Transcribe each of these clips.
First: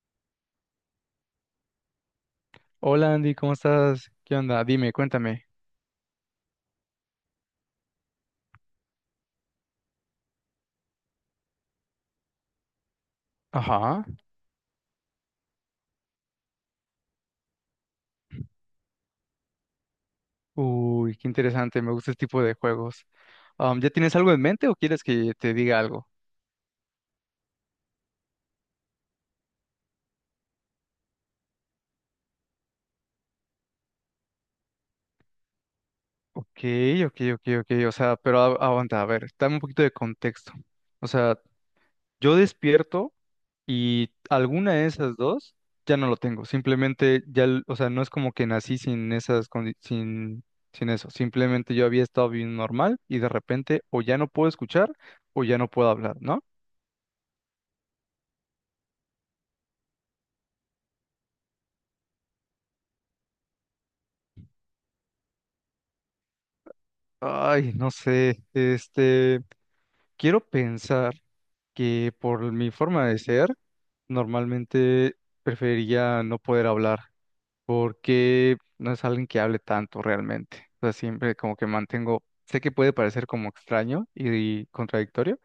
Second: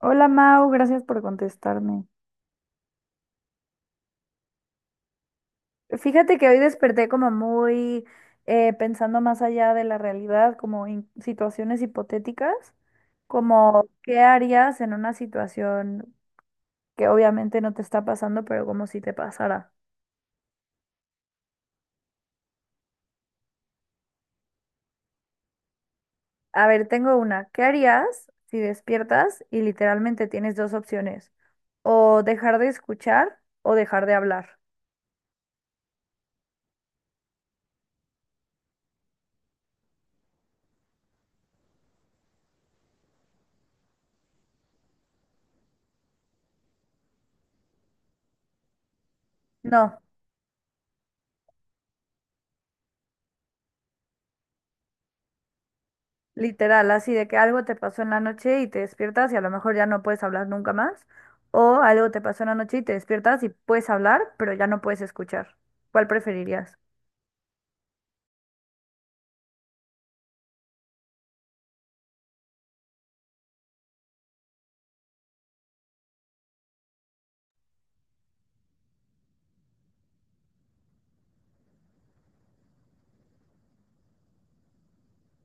Hola Mau, gracias por contestarme. Hola Andy, ¿cómo estás? ¿Qué onda? Dime, cuéntame. Fíjate que hoy desperté como muy pensando más allá de la realidad, como en situaciones hipotéticas, como Ajá. qué harías en una situación que obviamente no te está pasando, pero como si te pasara. Uy, qué interesante, me gusta este tipo de juegos. ¿Ya tienes algo en mente o quieres que te diga algo? A ver, tengo una. ¿Qué harías si despiertas y literalmente tienes dos opciones? O dejar de escuchar o dejar de hablar. Ok, ok. O sea, pero aguanta, a ver, dame un poquito de contexto. O sea, yo despierto y alguna de esas dos ya no lo tengo. Simplemente ya, o sea, no es como que nací sin esas, No. sin, sin eso. Simplemente yo había estado bien normal y de repente o ya no puedo escuchar o ya no puedo hablar, ¿no? Literal, así de que algo te pasó en la noche y te despiertas y a lo mejor ya no puedes hablar nunca más. O algo te pasó en la noche y te despiertas y puedes hablar, pero ya no puedes escuchar. ¿Cuál preferirías? Ay, no sé, quiero pensar que por mi forma de ser, normalmente preferiría no poder hablar, porque no es alguien que hable tanto realmente. O sea, siempre como que mantengo, sé que puede parecer como extraño y contradictorio,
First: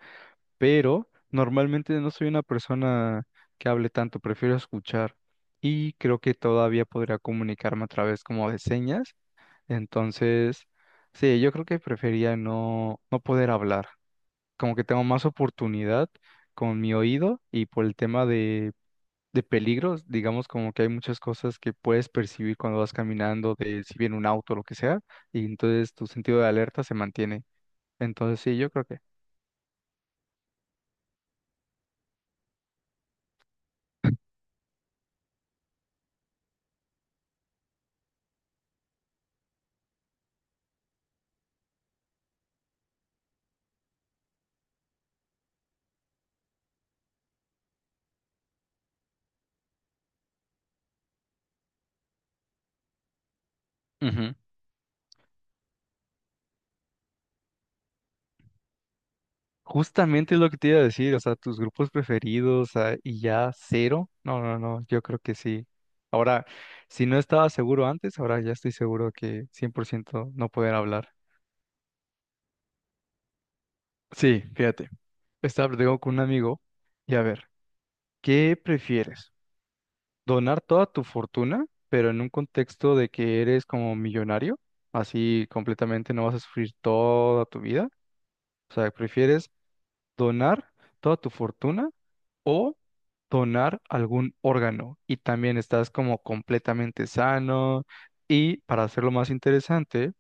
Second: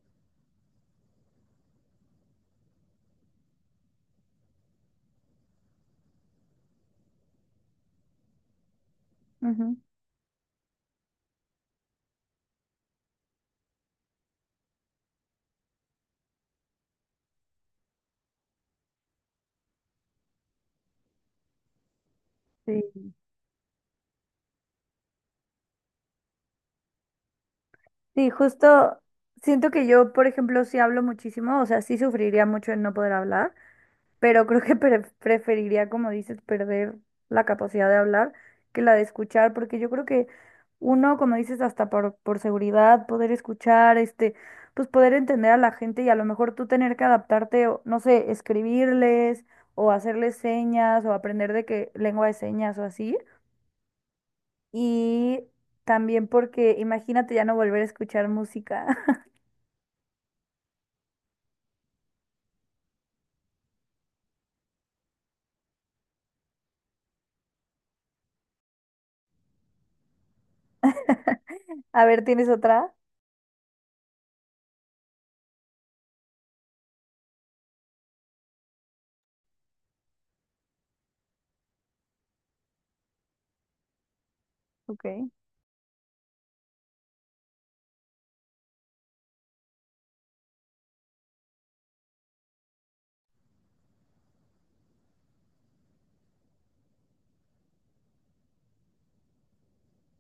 pero normalmente no soy una persona que hable tanto, prefiero escuchar y creo que todavía podría comunicarme a través como de señas, Ujú. entonces, sí, yo creo que prefería no poder hablar. Como que tengo más oportunidad con mi oído y por el tema de peligros, digamos como que hay muchas cosas que puedes percibir cuando vas Sí. caminando, de si viene un auto o lo que sea, y entonces tu sentido de alerta se mantiene. Sí, Entonces, sí, yo creo justo que. siento que yo, por ejemplo, sí hablo muchísimo, o sea, sí sufriría mucho en no poder hablar, pero creo que preferiría, como dices, perder la capacidad de hablar que la de escuchar, porque yo creo que uno, como dices, hasta por seguridad, poder escuchar, este, pues poder entender a la gente y a lo mejor tú tener que adaptarte, o, no sé, escribirles o hacerles señas o aprender de qué lengua de señas o así. Ujú. Y también porque imagínate ya no volver a escuchar música. Justamente es lo que te iba a decir, o sea, tus grupos preferidos ah, y ya cero. No, no, no, yo creo que sí. Ahora, si no estaba seguro antes, ahora ya estoy seguro que 100% no poder hablar. A ver, ¿tienes otra? Sí, fíjate, estaba platicando con un amigo y a ver, ¿qué prefieres? ¿Donar toda tu fortuna, pero en un contexto de que eres como millonario? Ok. Así completamente no vas a sufrir toda tu vida. O sea, ¿prefieres donar toda tu fortuna? O donar algún órgano y también estás como completamente sano y para hacerlo más interesante,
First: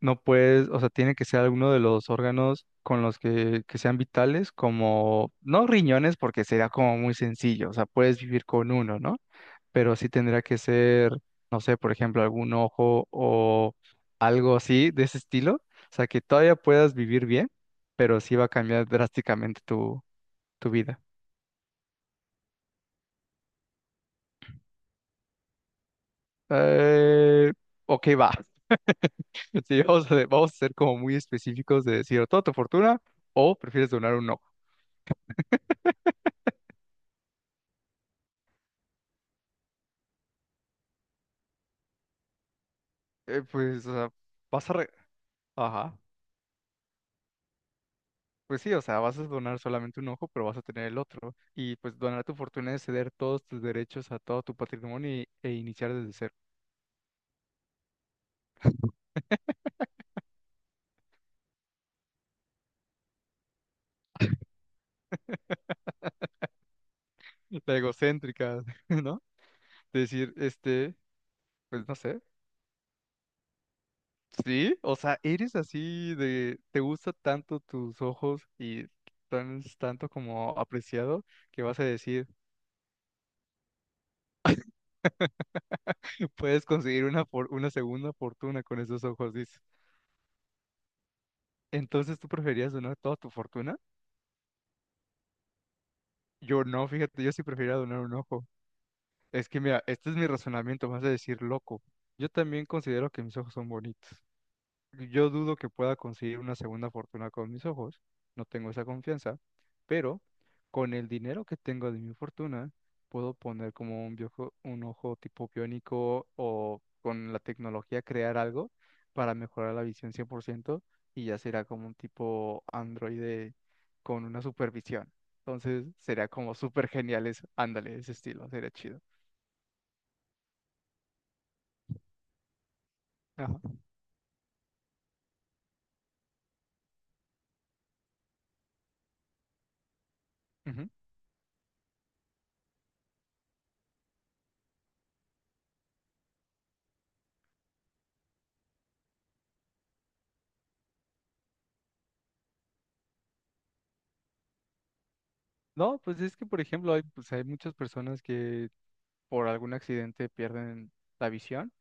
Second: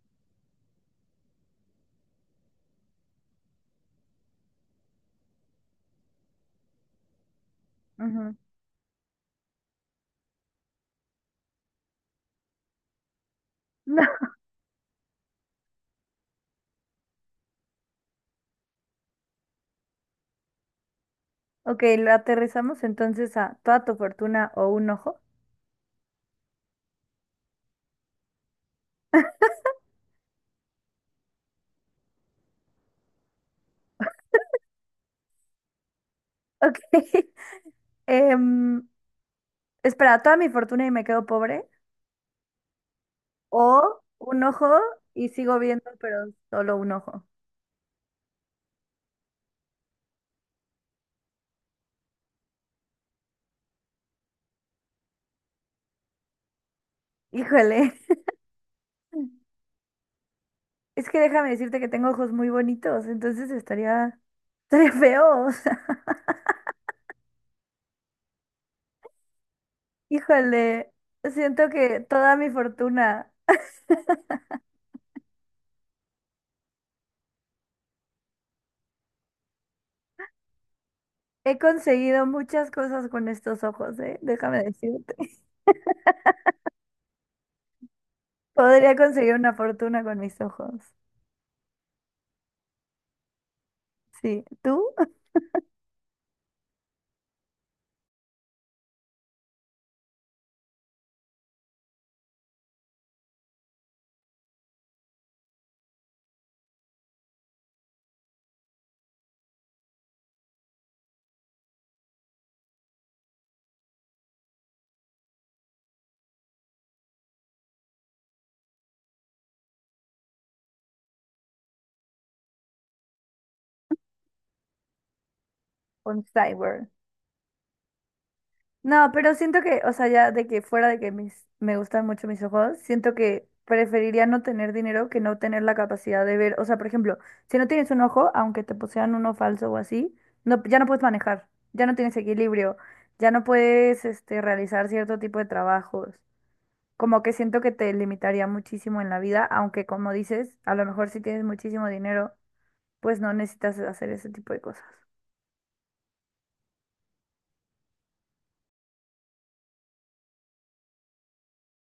no puedes, o sea, tiene que ser alguno de los órganos con los que sean vitales, como, no riñones porque sería como muy sencillo, o sea, puedes Ujú. vivir con uno, ¿no? Pero sí tendría que ser, no sé, por ejemplo, algún ojo o algo así de ese estilo, o sea, que todavía puedas vivir bien, pero sí va a cambiar drásticamente tu vida. Ok, lo aterrizamos entonces a toda tu fortuna o un ojo. Eh, ok, va. Sí, vamos a ser como muy específicos de decir o toda tu fortuna o prefieres donar un ojo. Ok. Em, espera, toda mi fortuna y me quedo pobre. Pues, o O sea, un vas a... ojo y sigo viendo, Ajá. pero solo un ojo. Pues sí, o sea, vas a donar solamente un ojo, pero vas a tener el otro. Y pues donar tu fortuna es ceder todos tus derechos a todo tu patrimonio e iniciar desde cero. Híjole. Es que déjame decirte que tengo ojos muy bonitos, entonces estaría feo. O sea, La egocéntrica, ¿no? Decir, híjole. Siento pues no que sé. toda mi fortuna. Sí, o sea, eres así de, te gusta tanto tus ojos y tanto como apreciado He que vas a conseguido decir, muchas cosas con estos ojos, ¿eh? Déjame decirte. puedes conseguir una segunda fortuna con Podría esos ojos, conseguir una dice. fortuna con mis ojos. Entonces, ¿tú preferías donar toda tu fortuna? Sí. ¿Tú? Yo no, fíjate, yo sí prefiero donar un ojo. Es que mira, este es mi razonamiento, vas a decir loco. Yo también considero que mis ojos son bonitos. Yo dudo que pueda conseguir una segunda fortuna con mis ojos, no tengo esa confianza, pero con el dinero que tengo de mi fortuna, puedo poner como un ojo tipo biónico o con la tecnología crear algo para mejorar la visión 100% y ya será como un tipo androide con una supervisión. Entonces Un sería como cyborg. súper genial eso. Ándale, ese estilo, sería chido. No, pero siento que, o sea, ya de que fuera de que me gustan mucho mis ojos, siento que Ajá. preferiría no tener dinero que no tener la capacidad de ver. O sea, por ejemplo, si no tienes un ojo, aunque te posean uno falso o así, no, ya no Ujú. puedes manejar, ya no tienes equilibrio, ya no puedes, este, realizar cierto tipo de trabajos. Como que siento que te limitaría muchísimo en la vida, aunque como dices, a lo mejor si tienes muchísimo dinero, pues no necesitas hacer ese tipo de cosas. No, pues es que, por ejemplo, hay, pues hay muchas personas que por algún accidente pierden la visión.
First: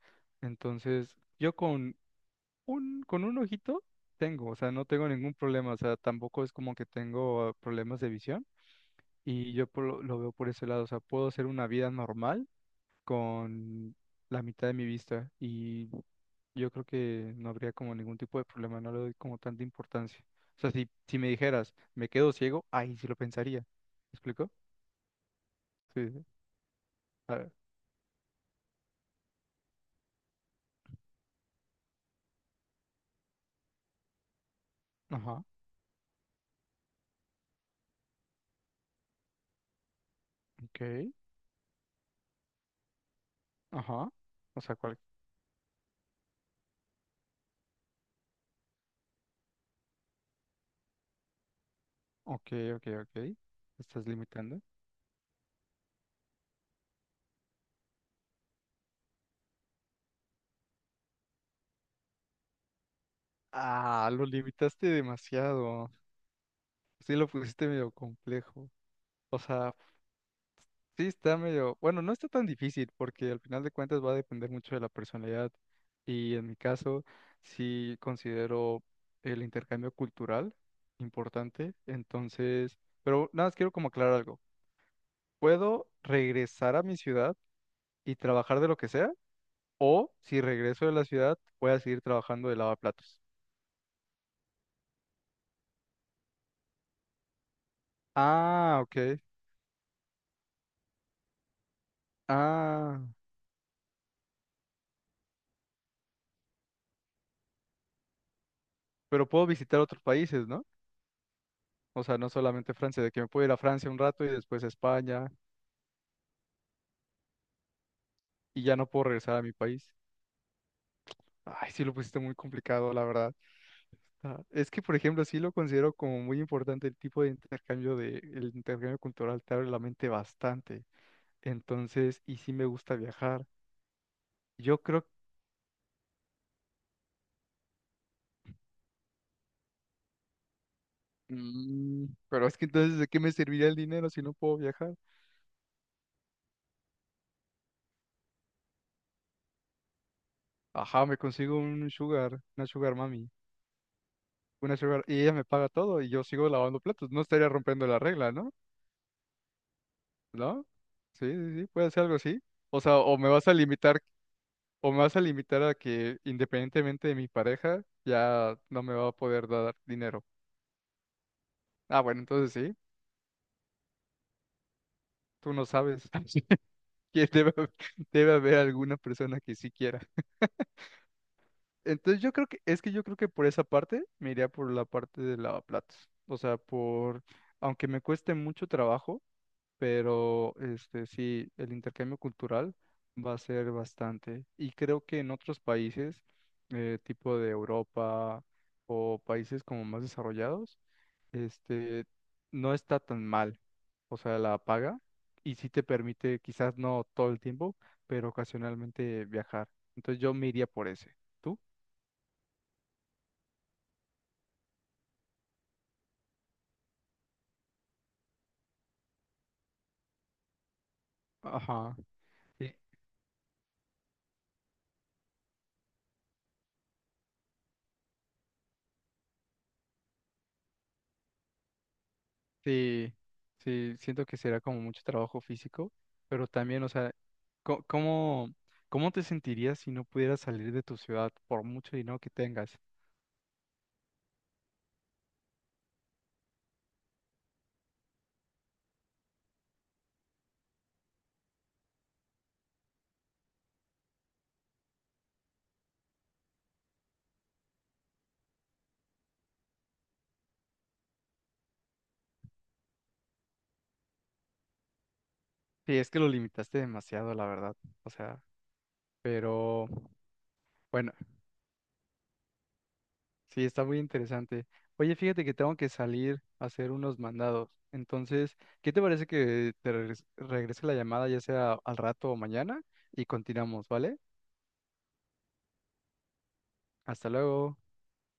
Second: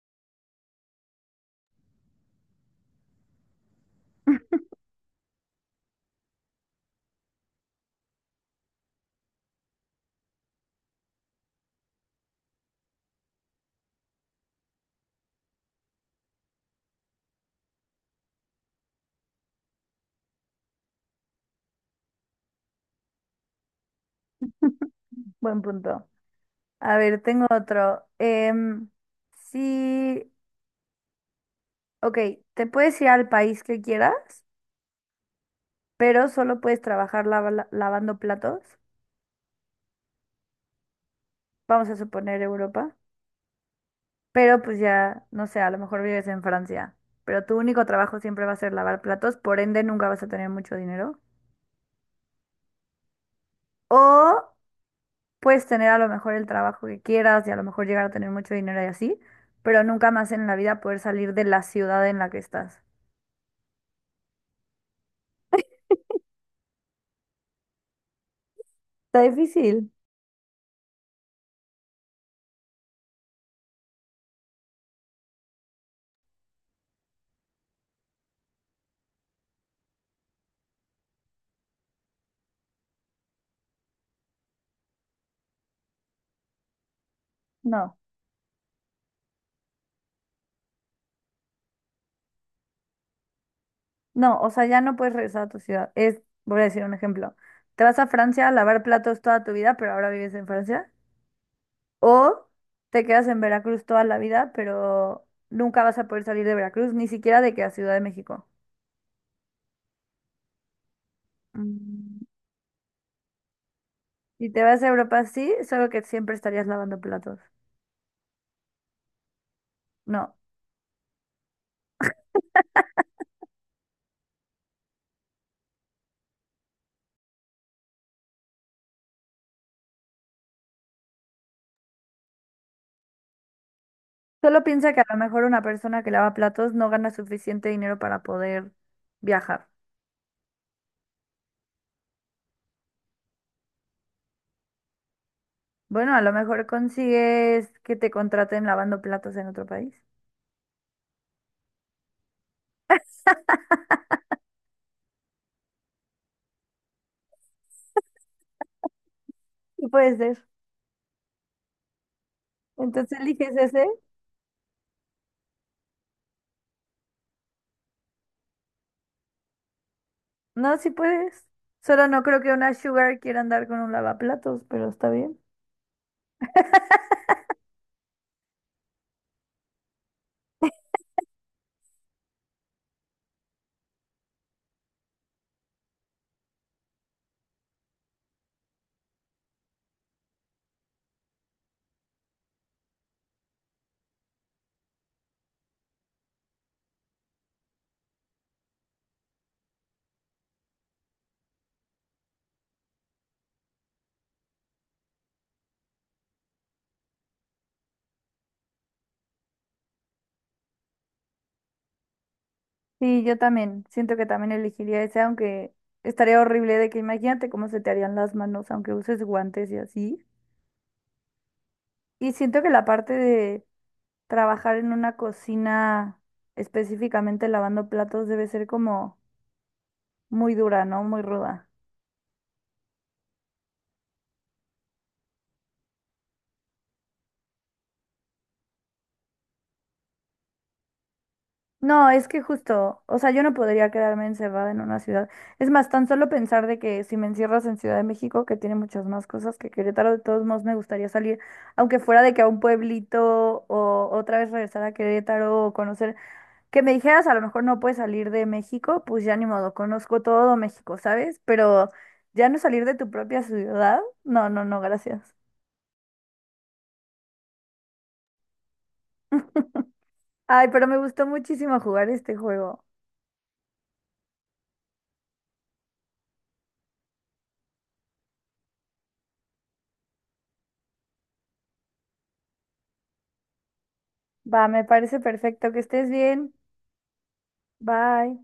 Entonces, yo con con un ojito tengo, o sea, no tengo ningún problema, o sea, tampoco es como que tengo problemas de visión y yo por lo veo por ese lado, o sea, puedo hacer una vida normal con la mitad de mi vista y yo creo que no habría como ningún tipo de problema, no le doy como tanta importancia. O sea, si me dijeras, me quedo ciego, ahí sí lo pensaría. ¿Me explico? Buen punto. Sí. Sí. Sí. A ver, A tengo ver. otro. Sí, ok, te puedes ir al país que quieras, Ajá, pero solo puedes trabajar lavando platos. ok, Vamos a suponer Europa, ajá. pero O sea, pues cualquier ya, no sé, a lo mejor vives en Francia, pero tu único trabajo siempre va a ser lavar platos, por ende nunca vas a tener mucho dinero. ok, Te estás O limitando. puedes tener a lo mejor el trabajo que quieras y a lo mejor llegar a tener mucho dinero y así, pero nunca más en la vida poder salir de la ciudad en la que estás. Ah, lo limitaste demasiado. Sí, lo pusiste medio complejo. Está O sea, difícil. sí está medio. Bueno, no está tan difícil porque al final de cuentas va a depender mucho de la personalidad. Y en mi caso, sí considero el intercambio cultural importante. Entonces, pero nada más quiero como aclarar algo. Puedo regresar a mi ciudad No. y trabajar de lo que sea, o si regreso de la ciudad, voy a seguir trabajando de lavaplatos. No, o sea, ya no puedes regresar a tu ciudad. Es, voy a decir un ejemplo. Te vas a Francia a lavar Ah, ok. platos toda tu vida, pero ahora vives en Francia. O te Ah, quedas en Veracruz toda la vida, pero nunca vas a poder salir de Veracruz, ni siquiera de que a Ciudad de México. pero puedo visitar otros países, ¿no? O sea, Mm, no solamente Francia, de que me puedo ir a Francia un rato y Si te después a vas a Europa, España sí, solo que siempre estarías lavando platos. y ya no puedo regresar a mi país. No. Ay, sí lo pusiste muy complicado, la verdad. Ah, es que, por ejemplo, sí lo considero como muy importante el tipo de intercambio de, el intercambio cultural te abre la mente bastante. Entonces, y sí me gusta viajar. Solo Yo piensa que a creo, lo mejor una persona que lava platos no gana suficiente dinero para poder viajar. Pero es que entonces, ¿de qué me serviría el dinero si no puedo viajar? Bueno, a lo mejor consigues que te contraten lavando platos en otro país. Ajá, me consigo un sugar, una sugar mami. Y ella me paga todo y yo sigo lavando platos. No estaría rompiendo la regla, ¿no? Y puede ser. ¿No? Sí, sí, sí, puede ser algo así. O sea, Entonces eliges ese. O me vas a limitar a que independientemente de mi pareja, ya no me va a poder dar dinero. No, si puedes. Ah, Solo no bueno, creo que entonces una sí, Sugar quiera andar con un lavaplatos, pero está bien. tú no sabes que debe haber alguna persona que sí quiera. Entonces yo creo que, es que yo creo que por esa parte me iría por la parte de lavaplatos. O sea, por, aunque me cueste mucho trabajo, pero este sí, el intercambio cultural va a ser bastante. Y creo que en otros países, tipo de Europa o países como más desarrollados, este no está tan mal. O sea, la paga y sí te permite, quizás no todo el tiempo, pero ocasionalmente viajar. Entonces yo me iría por ese. ¿Tú? Sí, yo también. Siento que también elegiría ese, aunque estaría horrible de que imagínate cómo se te harían las manos, aunque uses guantes y así. Ajá. Y siento que Y- la parte de trabajar en una cocina, específicamente lavando platos, debe ser como muy dura, ¿no? Muy ruda. Sí, sí, siento que será como mucho trabajo físico, pero también, o sea, ¿cómo, cómo te sentirías si no pudieras salir de tu ciudad por mucho No, dinero es que que tengas? justo, o sea, yo no podría quedarme encerrada en una ciudad. Es más, tan solo pensar de que si me encierras en Ciudad de México, que tiene muchas más cosas que Querétaro, de todos modos me gustaría salir, aunque fuera de que a un pueblito o otra vez regresar a Querétaro o conocer, que me dijeras a lo mejor no puedes salir de México, pues ya ni modo, conozco todo México, ¿sabes? Pero ya no salir de tu propia ciudad, no, no, no, gracias. Sí, es que lo limitaste demasiado, la verdad. O sea, pero Ay, pero me bueno, gustó muchísimo jugar este juego. sí, está muy interesante. Oye, fíjate que tengo que salir a hacer unos mandados. Entonces, ¿qué te parece que te regrese la llamada ya sea al rato o mañana y continuamos, ¿vale? Va, me parece perfecto, que estés bien. Hasta luego. Bye.